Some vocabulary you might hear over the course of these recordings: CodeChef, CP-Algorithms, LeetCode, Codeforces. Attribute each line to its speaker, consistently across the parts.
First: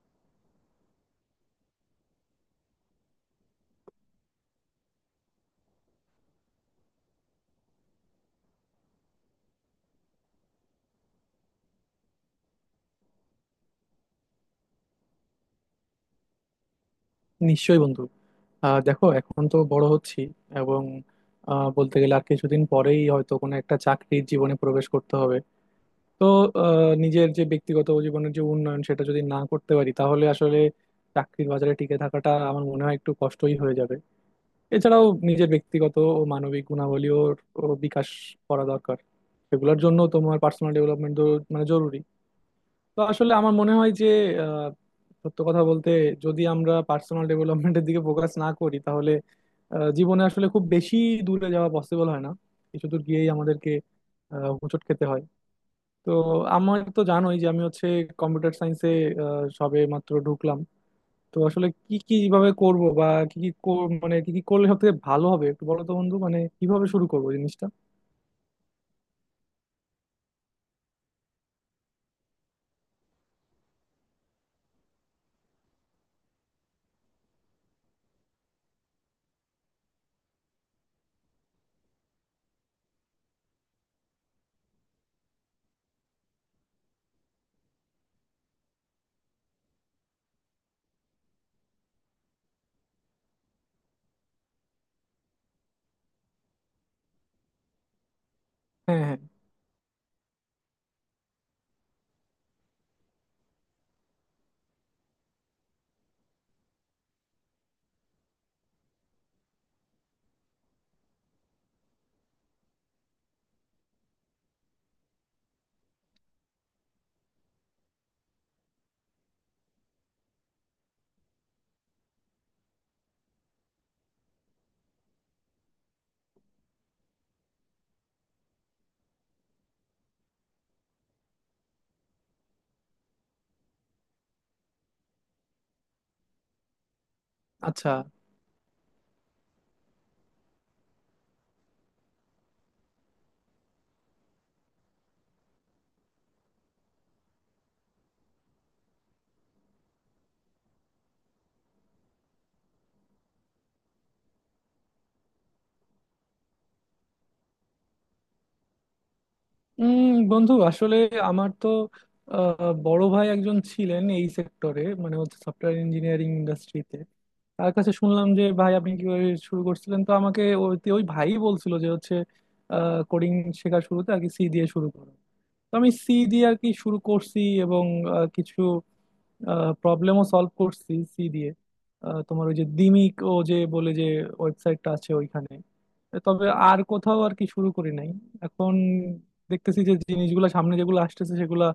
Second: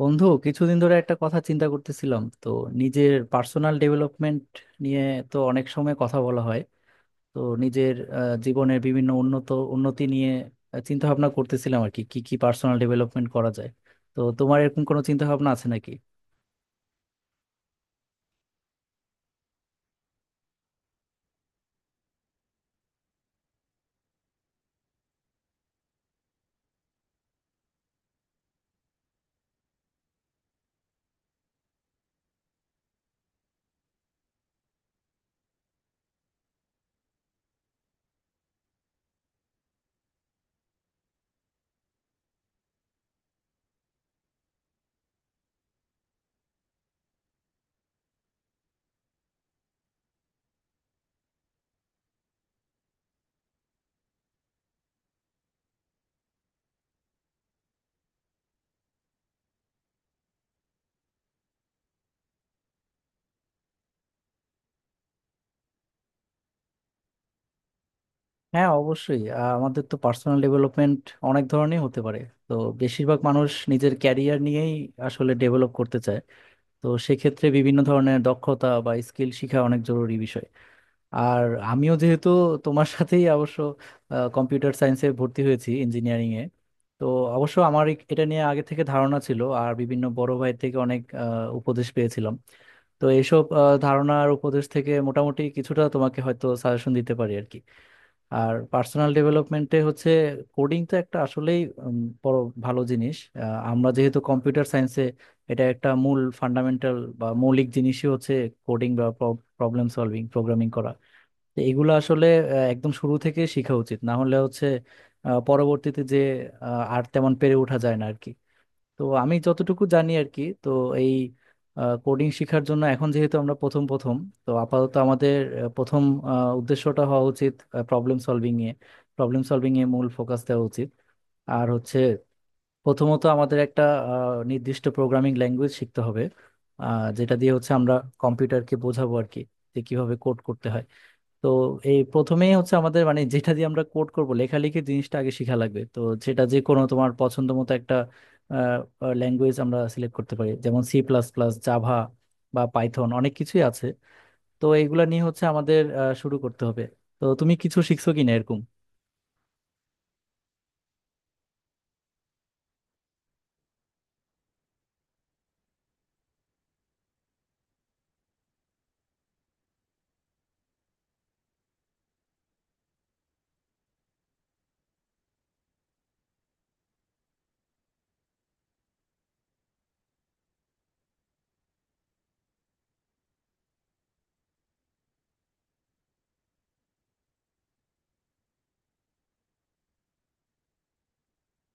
Speaker 1: বন্ধু, কিছুদিন ধরে একটা কথা চিন্তা করতেছিলাম তো, নিজের পার্সোনাল ডেভেলপমেন্ট নিয়ে তো অনেক সময় কথা বলা হয়। তো নিজের জীবনের বিভিন্ন উন্নতি নিয়ে চিন্তা ভাবনা করতেছিলাম, আর কি কি কি পার্সোনাল ডেভেলপমেন্ট করা যায়। তো তোমার এরকম কোনো চিন্তা ভাবনা আছে নাকি?
Speaker 2: নিশ্চয়ই বন্ধু। দেখো, এখন তো বড় হচ্ছি, এবং বলতে গেলে আর কিছুদিন পরেই হয়তো কোনো একটা চাকরির জীবনে প্রবেশ করতে হবে। তো নিজের যে ব্যক্তিগত জীবনের যে উন্নয়ন, সেটা যদি না করতে পারি তাহলে আসলে চাকরির বাজারে টিকে থাকাটা আমার মনে হয় একটু কষ্টই হয়ে যাবে। এছাড়াও নিজের ব্যক্তিগত ও মানবিক গুণাবলীও ও বিকাশ করা দরকার। সেগুলোর জন্য তোমার পার্সোনাল ডেভেলপমেন্ট মানে জরুরি। তো আসলে আমার মনে হয় যে, সত্য কথা বলতে, যদি আমরা পার্সোনাল ডেভেলপমেন্টের দিকে ফোকাস না করি তাহলে জীবনে আসলে খুব বেশি দূরে যাওয়া পসিবল হয় না। কিছু দূর গিয়েই আমাদেরকে হোঁচট খেতে হয়। তো আমার তো জানোই যে আমি হচ্ছে কম্পিউটার সায়েন্সে সবে মাত্র ঢুকলাম। তো আসলে কি কি কিভাবে করব, বা কি কি কর- মানে কি কি করলে সব থেকে ভালো হবে একটু বলো তো বন্ধু, মানে কিভাবে শুরু করবো জিনিসটা?
Speaker 1: হ্যাঁ, অবশ্যই। আমাদের তো পার্সোনাল ডেভেলপমেন্ট অনেক ধরনের হতে পারে। তো বেশিরভাগ মানুষ নিজের ক্যারিয়ার নিয়েই আসলে ডেভেলপ করতে চায়। তো সেক্ষেত্রে বিভিন্ন ধরনের দক্ষতা বা স্কিল শেখা অনেক জরুরি বিষয়। আর আমিও যেহেতু তোমার সাথেই অবশ্য কম্পিউটার সায়েন্সে ভর্তি হয়েছি, ইঞ্জিনিয়ারিং এ, তো অবশ্য আমার এটা নিয়ে আগে থেকে ধারণা ছিল, আর বিভিন্ন বড় ভাই থেকে অনেক উপদেশ পেয়েছিলাম। তো এইসব ধারণা আর উপদেশ থেকে মোটামুটি কিছুটা তোমাকে হয়তো সাজেশন দিতে পারি আর কি। আর
Speaker 2: হ্যাঁ,
Speaker 1: পার্সোনাল
Speaker 2: হ্যাঁ।
Speaker 1: ডেভেলপমেন্টে হচ্ছে কোডিং তো একটা আসলেই উম, বড় ভালো জিনিস। আমরা যেহেতু কম্পিউটার সায়েন্সে, এটা একটা মূল ফান্ডামেন্টাল বা মৌলিক জিনিসই হচ্ছে কোডিং বা প্রবলেম সলভিং প্রোগ্রামিং করা। তো এগুলো আসলে একদম শুরু থেকে শেখা উচিত, না হলে হচ্ছে পরবর্তীতে যে আর তেমন পেরে ওঠা যায় না আর কি। তো আমি যতটুকু জানি আর কি, তো এই কোডিং শেখার জন্য এখন যেহেতু আমরা প্রথম প্রথম, তো আপাতত আমাদের প্রথম উদ্দেশ্যটা হওয়া উচিত প্রবলেম সলভিং এ, প্রবলেম সলভিং এ মূল ফোকাস দেওয়া উচিত। আর হচ্ছে, প্রথমত আমাদের একটা নির্দিষ্ট প্রোগ্রামিং ল্যাঙ্গুয়েজ শিখতে হবে, যেটা দিয়ে হচ্ছে
Speaker 2: আচ্ছা।
Speaker 1: আমরা কম্পিউটারকে বোঝাবো আর কি, যে কিভাবে কোড করতে হয়। তো এই প্রথমেই হচ্ছে আমাদের, মানে যেটা দিয়ে আমরা কোড করব লেখালেখি, জিনিসটা আগে শেখা লাগবে তো। সেটা যে কোনো তোমার পছন্দ মতো একটা ল্যাঙ্গুয়েজ আমরা সিলেক্ট করতে পারি, যেমন সি প্লাস প্লাস, জাভা বা পাইথন, অনেক কিছুই আছে। তো এইগুলা নিয়ে হচ্ছে আমাদের শুরু করতে হবে। তো তুমি কিছু শিখছো কিনা এরকম?
Speaker 2: উম বন্ধু আসলে আমার তো বড় ভাই একজন ছিলেন এই সেক্টরে, মানে হচ্ছে সফটওয়্যার ইঞ্জিনিয়ারিং ইন্ডাস্ট্রিতে। তার কাছে শুনলাম যে ভাই আপনি কিভাবে শুরু করছিলেন, তো আমাকে ওই ওই ভাই বলছিল যে হচ্ছে কোডিং শেখার শুরুতে আর কি সি দিয়ে শুরু করো। তো আমি সি দিয়ে আর কি শুরু করছি, এবং কিছু প্রবলেমও সলভ করছি সি দিয়ে। তোমার ওই যে দিমিক ও যে বলে যে ওয়েবসাইটটা আছে, ওইখানে। তবে আর কোথাও আর কি শুরু করি নাই। এখন দেখতেছি যে জিনিসগুলো সামনে যেগুলো আসতেছে সেগুলা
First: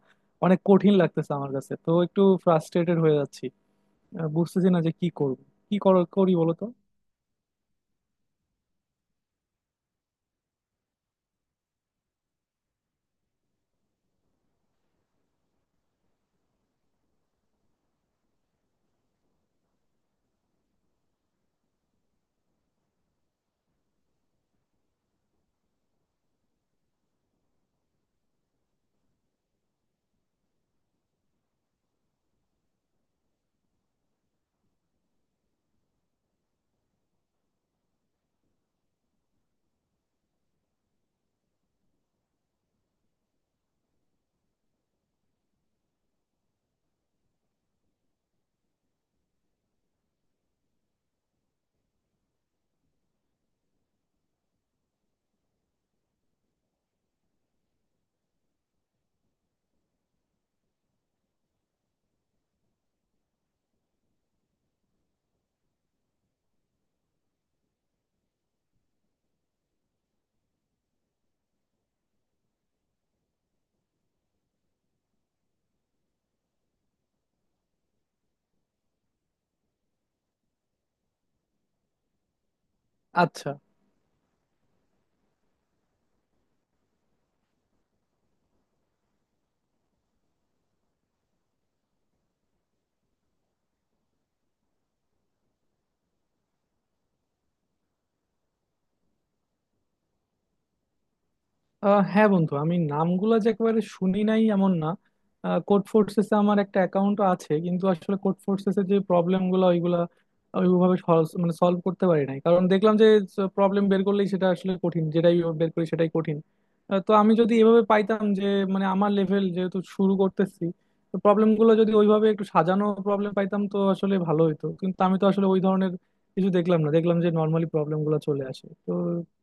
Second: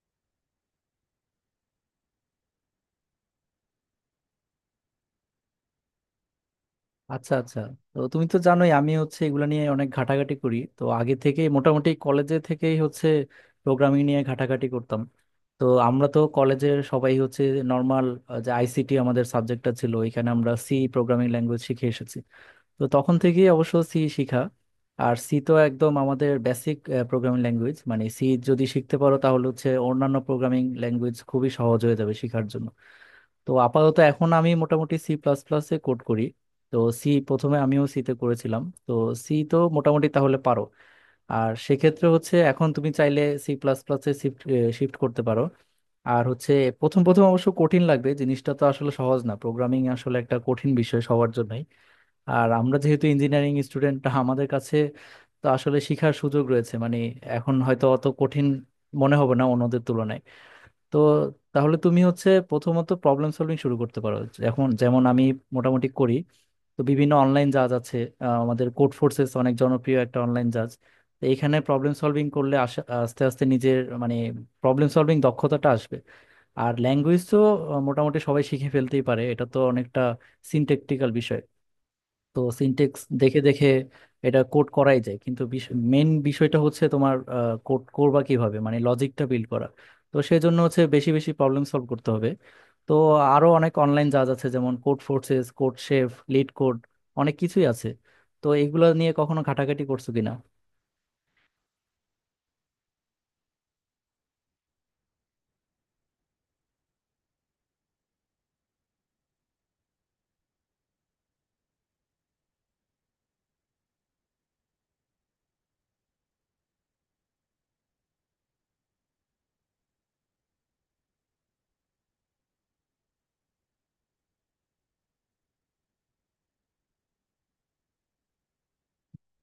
Speaker 2: অনেক কঠিন লাগতেছে আমার কাছে, তো একটু ফ্রাস্ট্রেটেড হয়ে যাচ্ছি। বুঝতেছি না যে কি করব। করি বলো তো?
Speaker 1: আচ্ছা, আচ্ছা। তো তুমি তো জানোই আমি হচ্ছে এগুলো নিয়ে অনেক ঘাটাঘাটি করি, তো আগে থেকেই মোটামুটি কলেজে থেকেই হচ্ছে প্রোগ্রামিং নিয়ে ঘাটাঘাটি করতাম। তো আমরা তো কলেজের সবাই হচ্ছে নর্মাল, যে আইসিটি আমাদের সাবজেক্টটা ছিল, এখানে আমরা সি প্রোগ্রামিং ল্যাঙ্গুয়েজ শিখে এসেছি। তো তখন থেকেই অবশ্য সি শিখা। আর সি তো একদম আমাদের বেসিক প্রোগ্রামিং ল্যাঙ্গুয়েজ, মানে সি যদি শিখতে পারো তাহলে হচ্ছে অন্যান্য প্রোগ্রামিং ল্যাঙ্গুয়েজ খুবই সহজ হয়ে যাবে শেখার জন্য। তো আপাতত এখন আমি মোটামুটি সি প্লাস প্লাসে কোড করি। তো সি প্রথমে আমিও সিতে করেছিলাম, তো সি তো মোটামুটি তাহলে পারো। আর সেক্ষেত্রে হচ্ছে এখন তুমি চাইলে সি প্লাস প্লাসে শিফট শিফট করতে পারো। আর হচ্ছে, প্রথম প্রথম অবশ্য কঠিন লাগবে জিনিসটা, তো আসলে সহজ না, প্রোগ্রামিং আসলে একটা কঠিন বিষয় সবার জন্যই। আর আমরা যেহেতু ইঞ্জিনিয়ারিং স্টুডেন্ট, আমাদের কাছে তো আসলে শিখার সুযোগ রয়েছে, মানে এখন হয়তো অত কঠিন মনে হবে না অন্যদের তুলনায়। তো তাহলে তুমি হচ্ছে প্রথমত প্রবলেম সলভিং শুরু করতে পারো, এখন যেমন আমি মোটামুটি করি। তো বিভিন্ন অনলাইন জাজ আছে, আমাদের কোড ফোর্সেস অনেক জনপ্রিয় একটা অনলাইন জাজ। তো এখানে প্রবলেম সলভিং করলে আস্তে আস্তে নিজের মানে প্রবলেম সলভিং দক্ষতাটা আসবে। আর ল্যাঙ্গুয়েজ তো মোটামুটি সবাই শিখে ফেলতেই পারে, এটা তো অনেকটা সিনট্যাকটিক্যাল বিষয়। তো সিনটেক্স দেখে
Speaker 2: আচ্ছা।
Speaker 1: দেখে এটা কোড করাই যায়, কিন্তু মেন বিষয়টা হচ্ছে তোমার কোড করবা কিভাবে, মানে লজিকটা বিল্ড করা। তো সেই জন্য হচ্ছে বেশি বেশি প্রবলেম সলভ করতে হবে। তো আরো অনেক অনলাইন জাজ আছে, যেমন Codeforces, CodeChef, LeetCode, অনেক কিছুই আছে। তো এগুলো নিয়ে কখনো ঘাটাঘাটি করছো কিনা?
Speaker 2: হ্যাঁ বন্ধু, আমি নামগুলা যে একেবারে শুনি নাই এমন না। কোড ফোর্সেসে আমার একটা অ্যাকাউন্ট আছে, কিন্তু আসলে কোড ফোর্সেসে যে প্রবলেম গুলো ওইগুলা ওইভাবে মানে সলভ করতে পারি নাই, কারণ দেখলাম যে প্রবলেম বের করলেই সেটা আসলে কঠিন, যেটাই বের করি সেটাই কঠিন। তো আমি যদি এভাবে পাইতাম যে, মানে আমার লেভেল যেহেতু শুরু করতেছি, তো প্রবলেম গুলো যদি ওইভাবে একটু সাজানো প্রবলেম পাইতাম তো আসলে ভালো হতো, কিন্তু আমি তো আসলে ওই ধরনের কিছু দেখলাম না, দেখলাম যে নর্মালি প্রবলেম গুলো চলে আসে। তো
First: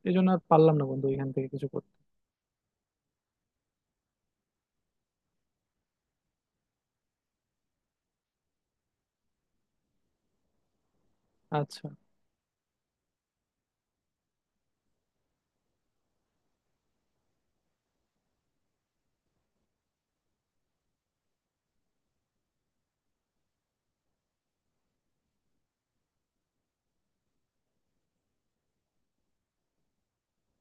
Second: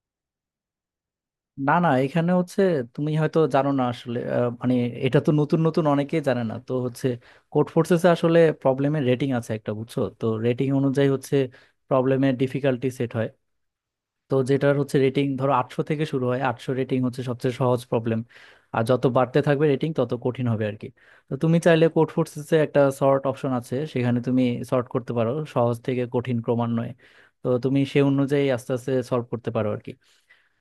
Speaker 2: এই জন্য আর পারলাম না বন্ধু এখান থেকে কিছু
Speaker 1: না, না,
Speaker 2: করতে।
Speaker 1: এখানে হচ্ছে তুমি হয়তো জানো না আসলে, মানে এটা তো নতুন নতুন অনেকেই জানে না। তো হচ্ছে, কোড ফোর্সেসে আসলে প্রবলেমের রেটিং আছে একটা, বুঝছো তো, রেটিং অনুযায়ী হচ্ছে
Speaker 2: আচ্ছা,
Speaker 1: প্রবলেমের ডিফিকাল্টি সেট হয়। তো যেটার হচ্ছে রেটিং, ধরো 800 থেকে শুরু হয়, 800 রেটিং হচ্ছে সবচেয়ে সহজ প্রবলেম। আর যত বাড়তে থাকবে রেটিং তত কঠিন হবে আর কি। তো তুমি চাইলে কোড ফোর্সেসে একটা সর্ট অপশন আছে, সেখানে তুমি সর্ট করতে পারো সহজ থেকে কঠিন ক্রমান্বয়ে। তো তুমি সে অনুযায়ী আস্তে আস্তে সলভ করতে পারো আর কি।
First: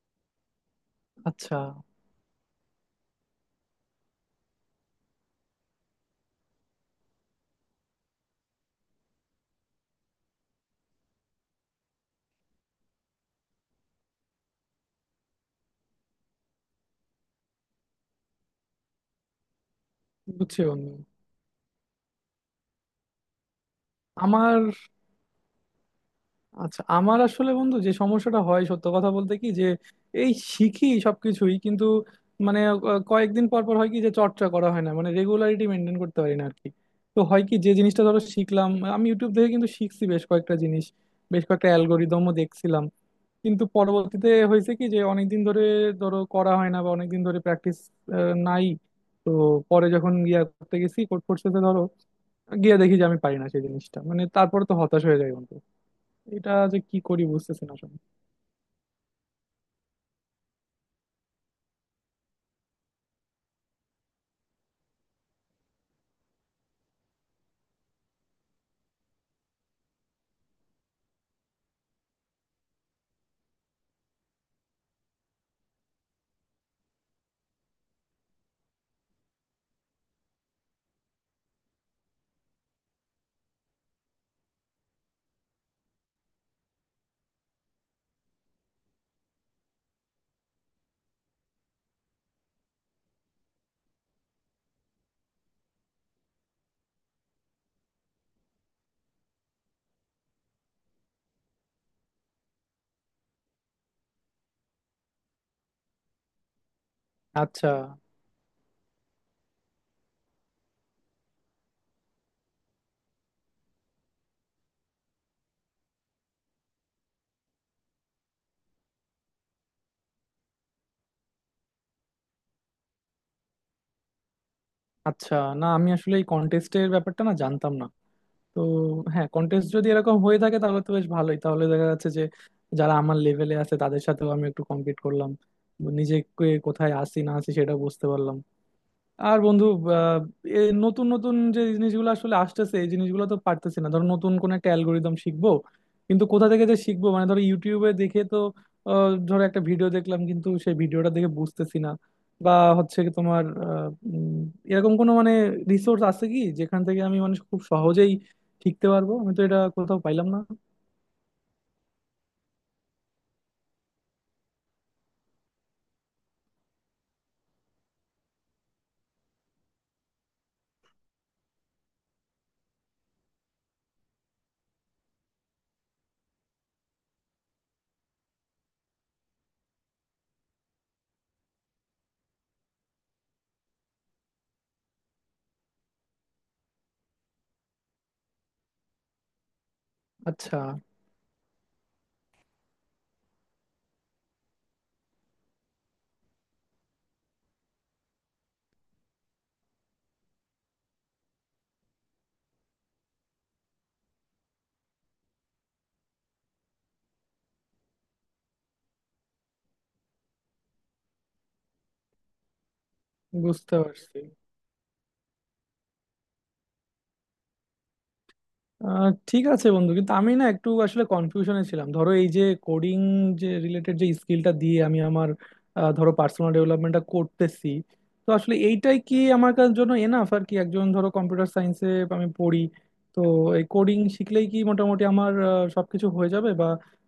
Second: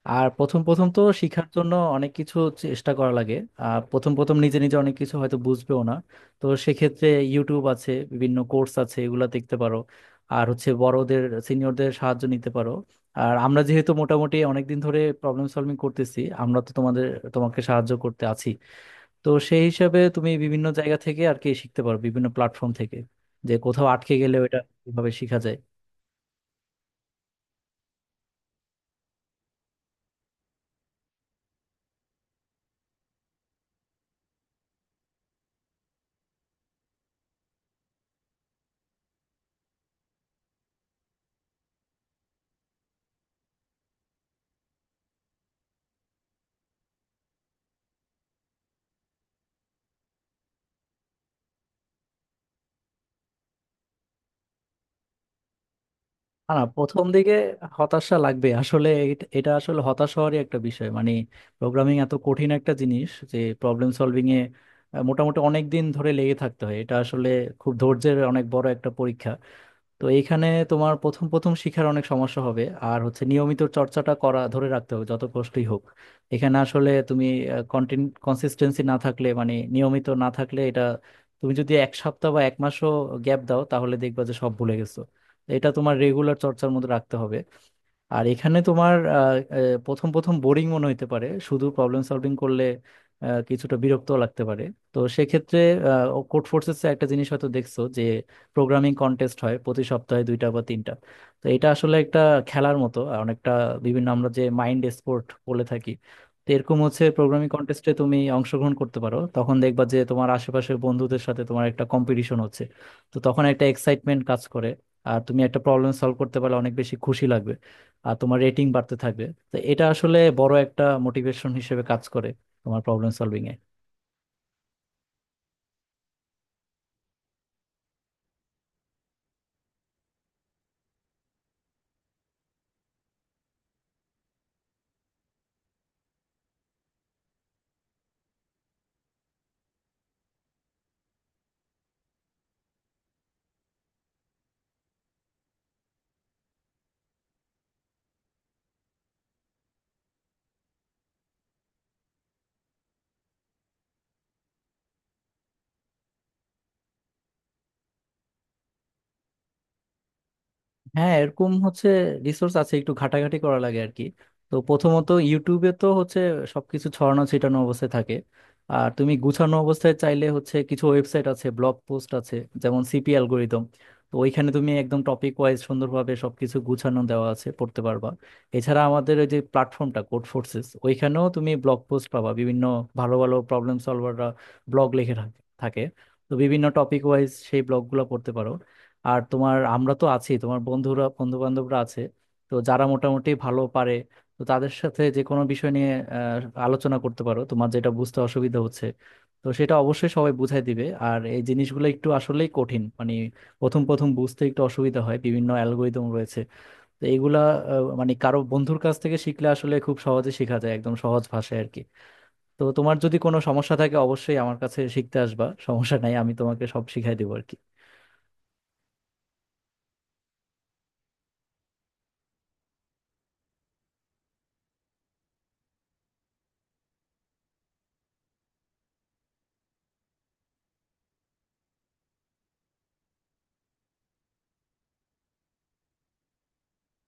Speaker 1: আর প্রথম প্রথম তো শিখার
Speaker 2: আচ্ছা।
Speaker 1: জন্য অনেক কিছু চেষ্টা করা লাগে। আর প্রথম প্রথম নিজে নিজে অনেক কিছু হয়তো বুঝবেও না। তো সেক্ষেত্রে ইউটিউব আছে, বিভিন্ন কোর্স আছে, এগুলা দেখতে পারো। আর হচ্ছে বড়দের, সিনিয়রদের সাহায্য নিতে পারো। আর আমরা যেহেতু মোটামুটি অনেকদিন ধরে প্রবলেম সলভিং করতেছি, আমরা তো তোমাকে সাহায্য করতে আছি। তো সেই হিসাবে তুমি
Speaker 2: বুঝছি
Speaker 1: বিভিন্ন
Speaker 2: বন্ধু।
Speaker 1: জায়গা থেকে আর কি শিখতে পারো, বিভিন্ন প্ল্যাটফর্ম থেকে, যে কোথাও আটকে গেলে ওটা
Speaker 2: আমার
Speaker 1: কিভাবে শেখা যায়।
Speaker 2: আমার আসলে বন্ধু যে সমস্যাটা হয়, সত্য কথা বলতে কি, যে এই শিখি সবকিছুই কিন্তু, মানে কয়েকদিন পর পর হয় কি যে চর্চা করা হয় না, মানে রেগুলারিটি মেনটেন করতে পারি না আর কি। তো হয় কি যে জিনিসটা ধরো শিখলাম, আমি ইউটিউব থেকে কিন্তু শিখছি বেশ কয়েকটা জিনিস, বেশ কয়েকটা অ্যালগোরিদমও দেখছিলাম, কিন্তু পরবর্তীতে হয়েছে কি যে অনেকদিন ধরে ধরো করা হয় না, বা অনেকদিন ধরে প্র্যাকটিস নাই। তো পরে যখন ইয়া করতে গেছি কোর্ট ফোর্সেতে ধরো, গিয়ে দেখি যে আমি পারি না সেই জিনিসটা, মানে তারপর তো হতাশ হয়ে যাই বন্ধু। এটা
Speaker 1: না, না,
Speaker 2: যে কি
Speaker 1: প্রথম
Speaker 2: করি
Speaker 1: দিকে
Speaker 2: বুঝতেছি না আসলে।
Speaker 1: হতাশা লাগবে আসলে, এটা এটা আসলে হতাশ হওয়ারই একটা বিষয়, মানে প্রোগ্রামিং এত কঠিন একটা জিনিস যে প্রবলেম সলভিং এ মোটামুটি অনেক দিন ধরে লেগে থাকতে হয়, এটা আসলে খুব ধৈর্যের অনেক বড় একটা পরীক্ষা। তো এইখানে তোমার প্রথম প্রথম শিখার অনেক সমস্যা হবে, আর হচ্ছে নিয়মিত চর্চাটা করা ধরে রাখতে হবে যত কষ্টই হোক। এখানে আসলে তুমি কনসিস্টেন্সি না থাকলে মানে নিয়মিত না থাকলে এটা, তুমি যদি 1 সপ্তাহ বা 1 মাসও গ্যাপ দাও তাহলে দেখবা যে সব ভুলে গেছো। তো এটা তোমার রেগুলার চর্চার মধ্যে রাখতে হবে। আর এখানে তোমার আহ, আহ, প্রথম প্রথম বোরিং মনে হতে পারে শুধু প্রবলেম সলভিং করলে, কিছুটা বিরক্ত লাগতে পারে। তো সেক্ষেত্রে কোড ফোর্সেস একটা জিনিস হয়তো দেখছো, যে প্রোগ্রামিং কন্টেস্ট হয় প্রতি সপ্তাহে 2টা বা 3টা। তো এটা আসলে একটা খেলার মতো আর, অনেকটা বিভিন্ন আমরা যে মাইন্ড স্পোর্ট বলে থাকি, তো এরকম হচ্ছে। প্রোগ্রামিং
Speaker 2: আচ্ছা,
Speaker 1: কন্টেস্টে তুমি অংশগ্রহণ করতে পারো, তখন দেখবা যে তোমার আশেপাশের বন্ধুদের সাথে তোমার একটা কম্পিটিশন হচ্ছে। তো তখন একটা এক্সাইটমেন্ট কাজ করে। আর তুমি একটা প্রবলেম সলভ করতে পারলে অনেক বেশি খুশি লাগবে। আর তোমার রেটিং বাড়তে থাকবে। তো এটা আসলে বড় একটা মোটিভেশন হিসেবে কাজ করে তোমার প্রবলেম সলভিং এ।
Speaker 2: আচ্ছা। না, আমি আসলে এই কন্টেস্টের ব্যাপারটা না জানতাম না। তো হ্যাঁ, কন্টেস্ট যদি এরকম হয়ে থাকে তাহলে তো বেশ ভালোই। তাহলে দেখা যাচ্ছে যে যারা আমার লেভেলে আছে তাদের সাথেও আমি একটু কম্পিট করলাম, নিজেকে কোথায় আসি না আসি সেটা বুঝতে পারলাম। আর বন্ধু, আহ, এ নতুন নতুন যে জিনিসগুলো আসলে আসতেছে এই জিনিসগুলো তো পারতেছি না। ধরো নতুন কোন একটা অ্যালগোরিদম শিখবো, কিন্তু কোথা থেকে যে শিখবো? মানে ধরো ইউটিউবে দেখে তো ধরো একটা ভিডিও দেখলাম, কিন্তু সেই ভিডিওটা দেখে বুঝতেছি না। বা হচ্ছে কি, তোমার উম, এরকম কোনো মানে রিসোর্স আছে কি যেখান থেকে আমি মানে খুব সহজেই শিখতে পারবো? আমি তো এটা কোথাও পাইলাম না।
Speaker 1: হ্যাঁ, এরকম হচ্ছে রিসোর্স আছে, একটু ঘাটাঘাটি করা লাগে আর কি। তো প্রথমত ইউটিউবে তো হচ্ছে সবকিছু ছড়ানো ছিটানো অবস্থায় থাকে। আর তুমি গুছানো অবস্থায় চাইলে হচ্ছে কিছু ওয়েবসাইট আছে, ব্লগ পোস্ট আছে, যেমন সিপি অ্যালগোরিদম। তো ওইখানে তুমি একদম টপিক ওয়াইজ সুন্দরভাবে সবকিছু গুছানো দেওয়া আছে, পড়তে পারবা। এছাড়া আমাদের ওই যে প্ল্যাটফর্মটা কোড ফোর্সেস, ওইখানেও তুমি ব্লগ পোস্ট পাবা, বিভিন্ন ভালো ভালো প্রবলেম সলভাররা ব্লগ লিখে থাকে থাকে। তো বিভিন্ন টপিক ওয়াইজ সেই ব্লগগুলো পড়তে পারো। আর তোমার, আমরা তো আছি,
Speaker 2: আচ্ছা।
Speaker 1: তোমার বন্ধুরা, বন্ধু বান্ধবরা আছে, তো যারা মোটামুটি ভালো পারে, তো তাদের সাথে যে কোনো বিষয় নিয়ে আহ, আলোচনা করতে পারো, তোমার যেটা বুঝতে অসুবিধা হচ্ছে। তো সেটা অবশ্যই সবাই বুঝাই দিবে। আর এই জিনিসগুলো একটু আসলেই কঠিন, মানে প্রথম প্রথম বুঝতে একটু অসুবিধা হয়, বিভিন্ন অ্যালগোরিদম রয়েছে। তো এইগুলা মানে কারো বন্ধুর কাছ থেকে শিখলে আসলে খুব সহজে শেখা যায় একদম সহজ ভাষায় আর কি। তো তোমার যদি কোনো সমস্যা
Speaker 2: বুঝতে
Speaker 1: থাকে
Speaker 2: পারছি।
Speaker 1: অবশ্যই আমার কাছে শিখতে আসবা, সমস্যা নাই, আমি তোমাকে সব শিখাই দেবো আর কি।
Speaker 2: ঠিক আছে বন্ধু, কিন্তু আমি না একটু আসলে কনফিউশনে ছিলাম। ধরো এই যে কোডিং যে রিলেটেড যে স্কিলটা দিয়ে আমি আমার ধরো পার্সোনাল ডেভেলপমেন্টটা করতেছি, তো আসলে এইটাই কি আমার কার জন্য এনাফ আর কি? একজন ধরো কম্পিউটার সায়েন্সে আমি পড়ি, তো এই কোডিং শিখলেই কি মোটামুটি আমার সবকিছু হয়ে যাবে, বা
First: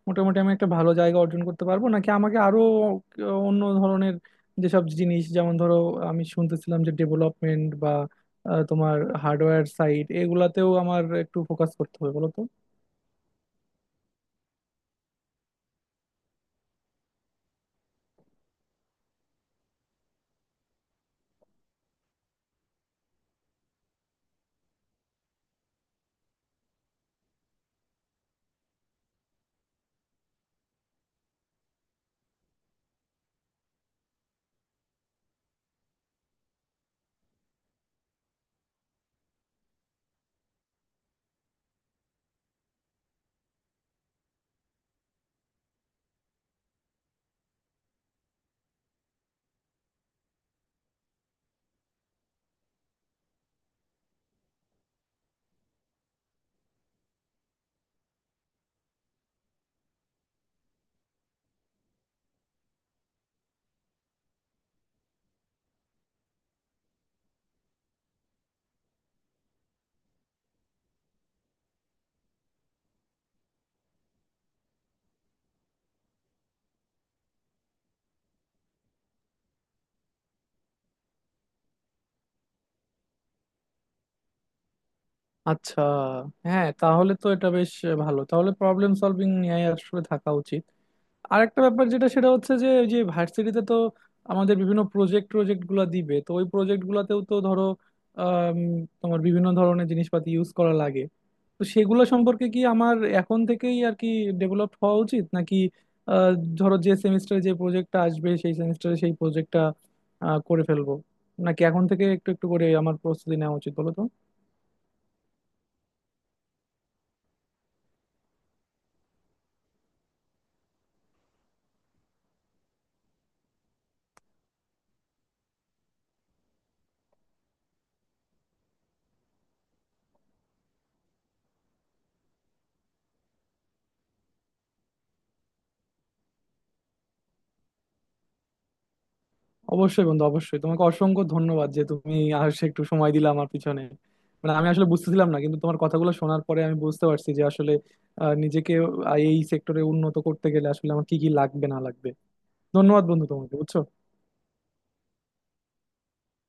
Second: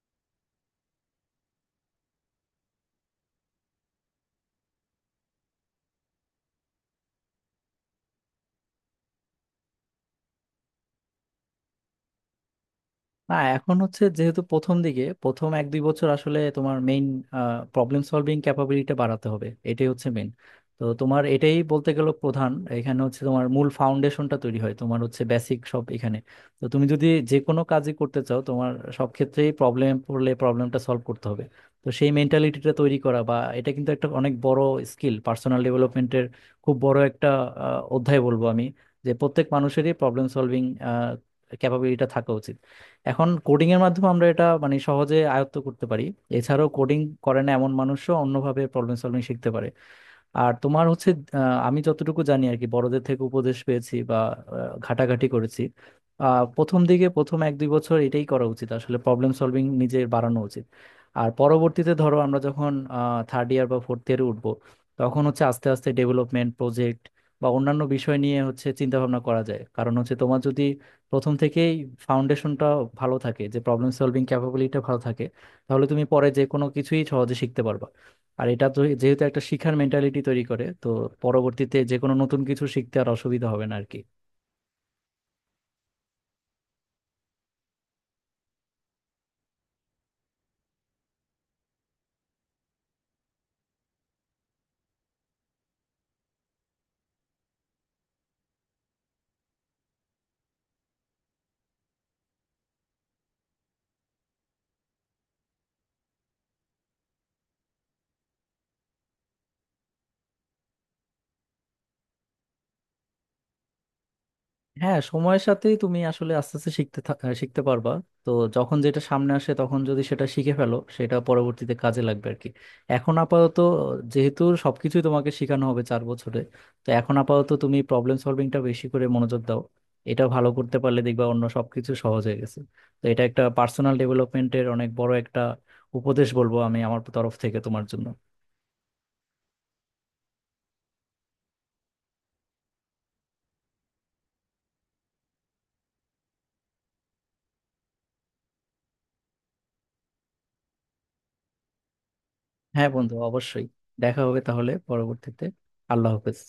Speaker 2: মোটামুটি আমি একটা ভালো জায়গা অর্জন করতে পারবো? নাকি আমাকে আরো অন্য ধরনের যেসব জিনিস, যেমন ধরো আমি শুনতেছিলাম যে ডেভেলপমেন্ট, তোমার হার্ডওয়্যার সাইড, এগুলাতেও আমার একটু ফোকাস করতে হবে বলো তো?
Speaker 1: না, এখন হচ্ছে যেহেতু প্রথম দিকে প্রথম 1-2 বছর আসলে তোমার মেইন প্রবলেম সলভিং ক্যাপাবিলিটি বাড়াতে হবে, এটাই হচ্ছে মেইন। তো তোমার এটাই বলতে গেলে প্রধান, এখানে হচ্ছে তোমার মূল ফাউন্ডেশনটা তৈরি হয়, তোমার হচ্ছে বেসিক সব এখানে। তো তুমি যদি যে কোনো কাজই করতে চাও তোমার সব ক্ষেত্রেই প্রবলেম পড়লে প্রবলেমটা সলভ করতে হবে। তো সেই মেন্টালিটিটা তৈরি করা, বা এটা কিন্তু একটা অনেক বড় স্কিল, পার্সোনাল ডেভেলপমেন্টের খুব বড় একটা অধ্যায় বলবো আমি, যে প্রত্যেক মানুষেরই প্রবলেম সলভিং ক্যাপাবিলিটিটা থাকা উচিত। এখন কোডিং এর মাধ্যমে আমরা এটা মানে সহজে আয়ত্ত করতে পারি। এছাড়াও কোডিং করে না এমন মানুষও অন্যভাবে প্রবলেম সলভিং শিখতে পারে। আর তোমার হচ্ছে আহ, আমি যতটুকু জানি আর কি, বড়দের থেকে উপদেশ পেয়েছি বা ঘাটাঘাটি করেছি, প্রথম দিকে প্রথম এক দুই বছর এটাই করা উচিত আসলে, প্রবলেম সলভিং নিজের বাড়ানো উচিত। আর পরবর্তীতে ধরো আমরা যখন থার্ড ইয়ার বা ফোর্থ ইয়ারে উঠবো, তখন হচ্ছে আস্তে আস্তে ডেভেলপমেন্ট প্রজেক্ট বা অন্যান্য বিষয় নিয়ে হচ্ছে চিন্তা ভাবনা করা যায়। কারণ হচ্ছে তোমার যদি প্রথম থেকেই ফাউন্ডেশনটা ভালো থাকে, যে প্রবলেম সলভিং ক্যাপাবিলিটিটা ভালো থাকে, তাহলে তুমি পরে যে কোনো কিছুই সহজে শিখতে পারবা। আর এটা তো যেহেতু একটা শিখার মেন্টালিটি তৈরি করে, তো পরবর্তীতে যে কোনো নতুন কিছু শিখতে আর অসুবিধা হবে না আর কি।
Speaker 2: আচ্ছা। হ্যাঁ তাহলে তো এটা বেশ ভালো। তাহলে প্রবলেম সলভিং নিয়ে আসলে থাকা উচিত। আরেকটা ব্যাপার, যেটা সেটা হচ্ছে যে, ওই যে ভার্সিটিতে তো আমাদের বিভিন্ন প্রজেক্ট প্রজেক্ট গুলা দিবে, তো ওই প্রজেক্ট গুলাতেও তো ধরো আম, তোমার বিভিন্ন ধরনের জিনিসপাতি ইউজ করা লাগে। তো সেগুলো সম্পর্কে কি আমার এখন থেকেই আর কি ডেভেলপ হওয়া উচিত? নাকি আহ, ধরো যে সেমিস্টারে যে প্রজেক্টটা আসবে সেই সেমিস্টারে সেই প্রজেক্টটা করে ফেলবো, নাকি এখন থেকে একটু একটু করে আমার প্রস্তুতি নেওয়া উচিত বলো তো?
Speaker 1: হ্যাঁ, সময়ের সাথেই তুমি আসলে আস্তে আস্তে শিখতে পারবা। তো যখন যেটা সামনে আসে তখন যদি সেটা শিখে ফেলো সেটা পরবর্তীতে কাজে লাগবে আর কি। এখন আপাতত যেহেতু সবকিছুই তোমাকে শেখানো হবে 4 বছরে, তো এখন আপাতত তুমি প্রবলেম সলভিংটা বেশি করে মনোযোগ দাও। এটা ভালো করতে পারলে দেখবা অন্য সবকিছু সহজ হয়ে গেছে। তো এটা একটা পার্সোনাল ডেভেলপমেন্টের অনেক বড় একটা উপদেশ বলবো আমি আমার তরফ থেকে তোমার জন্য।
Speaker 2: অবশ্যই বন্ধু, অবশ্যই। তোমাকে অসংখ্য ধন্যবাদ যে তুমি আসে একটু সময় দিলে আমার পিছনে। মানে আমি আসলে বুঝতেছিলাম না, কিন্তু তোমার কথাগুলো শোনার পরে আমি বুঝতে পারছি যে আসলে নিজেকে এই সেক্টরে উন্নত করতে গেলে আসলে আমার কি কি লাগবে না লাগবে।
Speaker 1: হ্যাঁ
Speaker 2: ধন্যবাদ
Speaker 1: বন্ধু,
Speaker 2: বন্ধু তোমাকে,
Speaker 1: অবশ্যই।
Speaker 2: বুঝছো।
Speaker 1: দেখা হবে তাহলে পরবর্তীতে। আল্লাহ হাফেজ।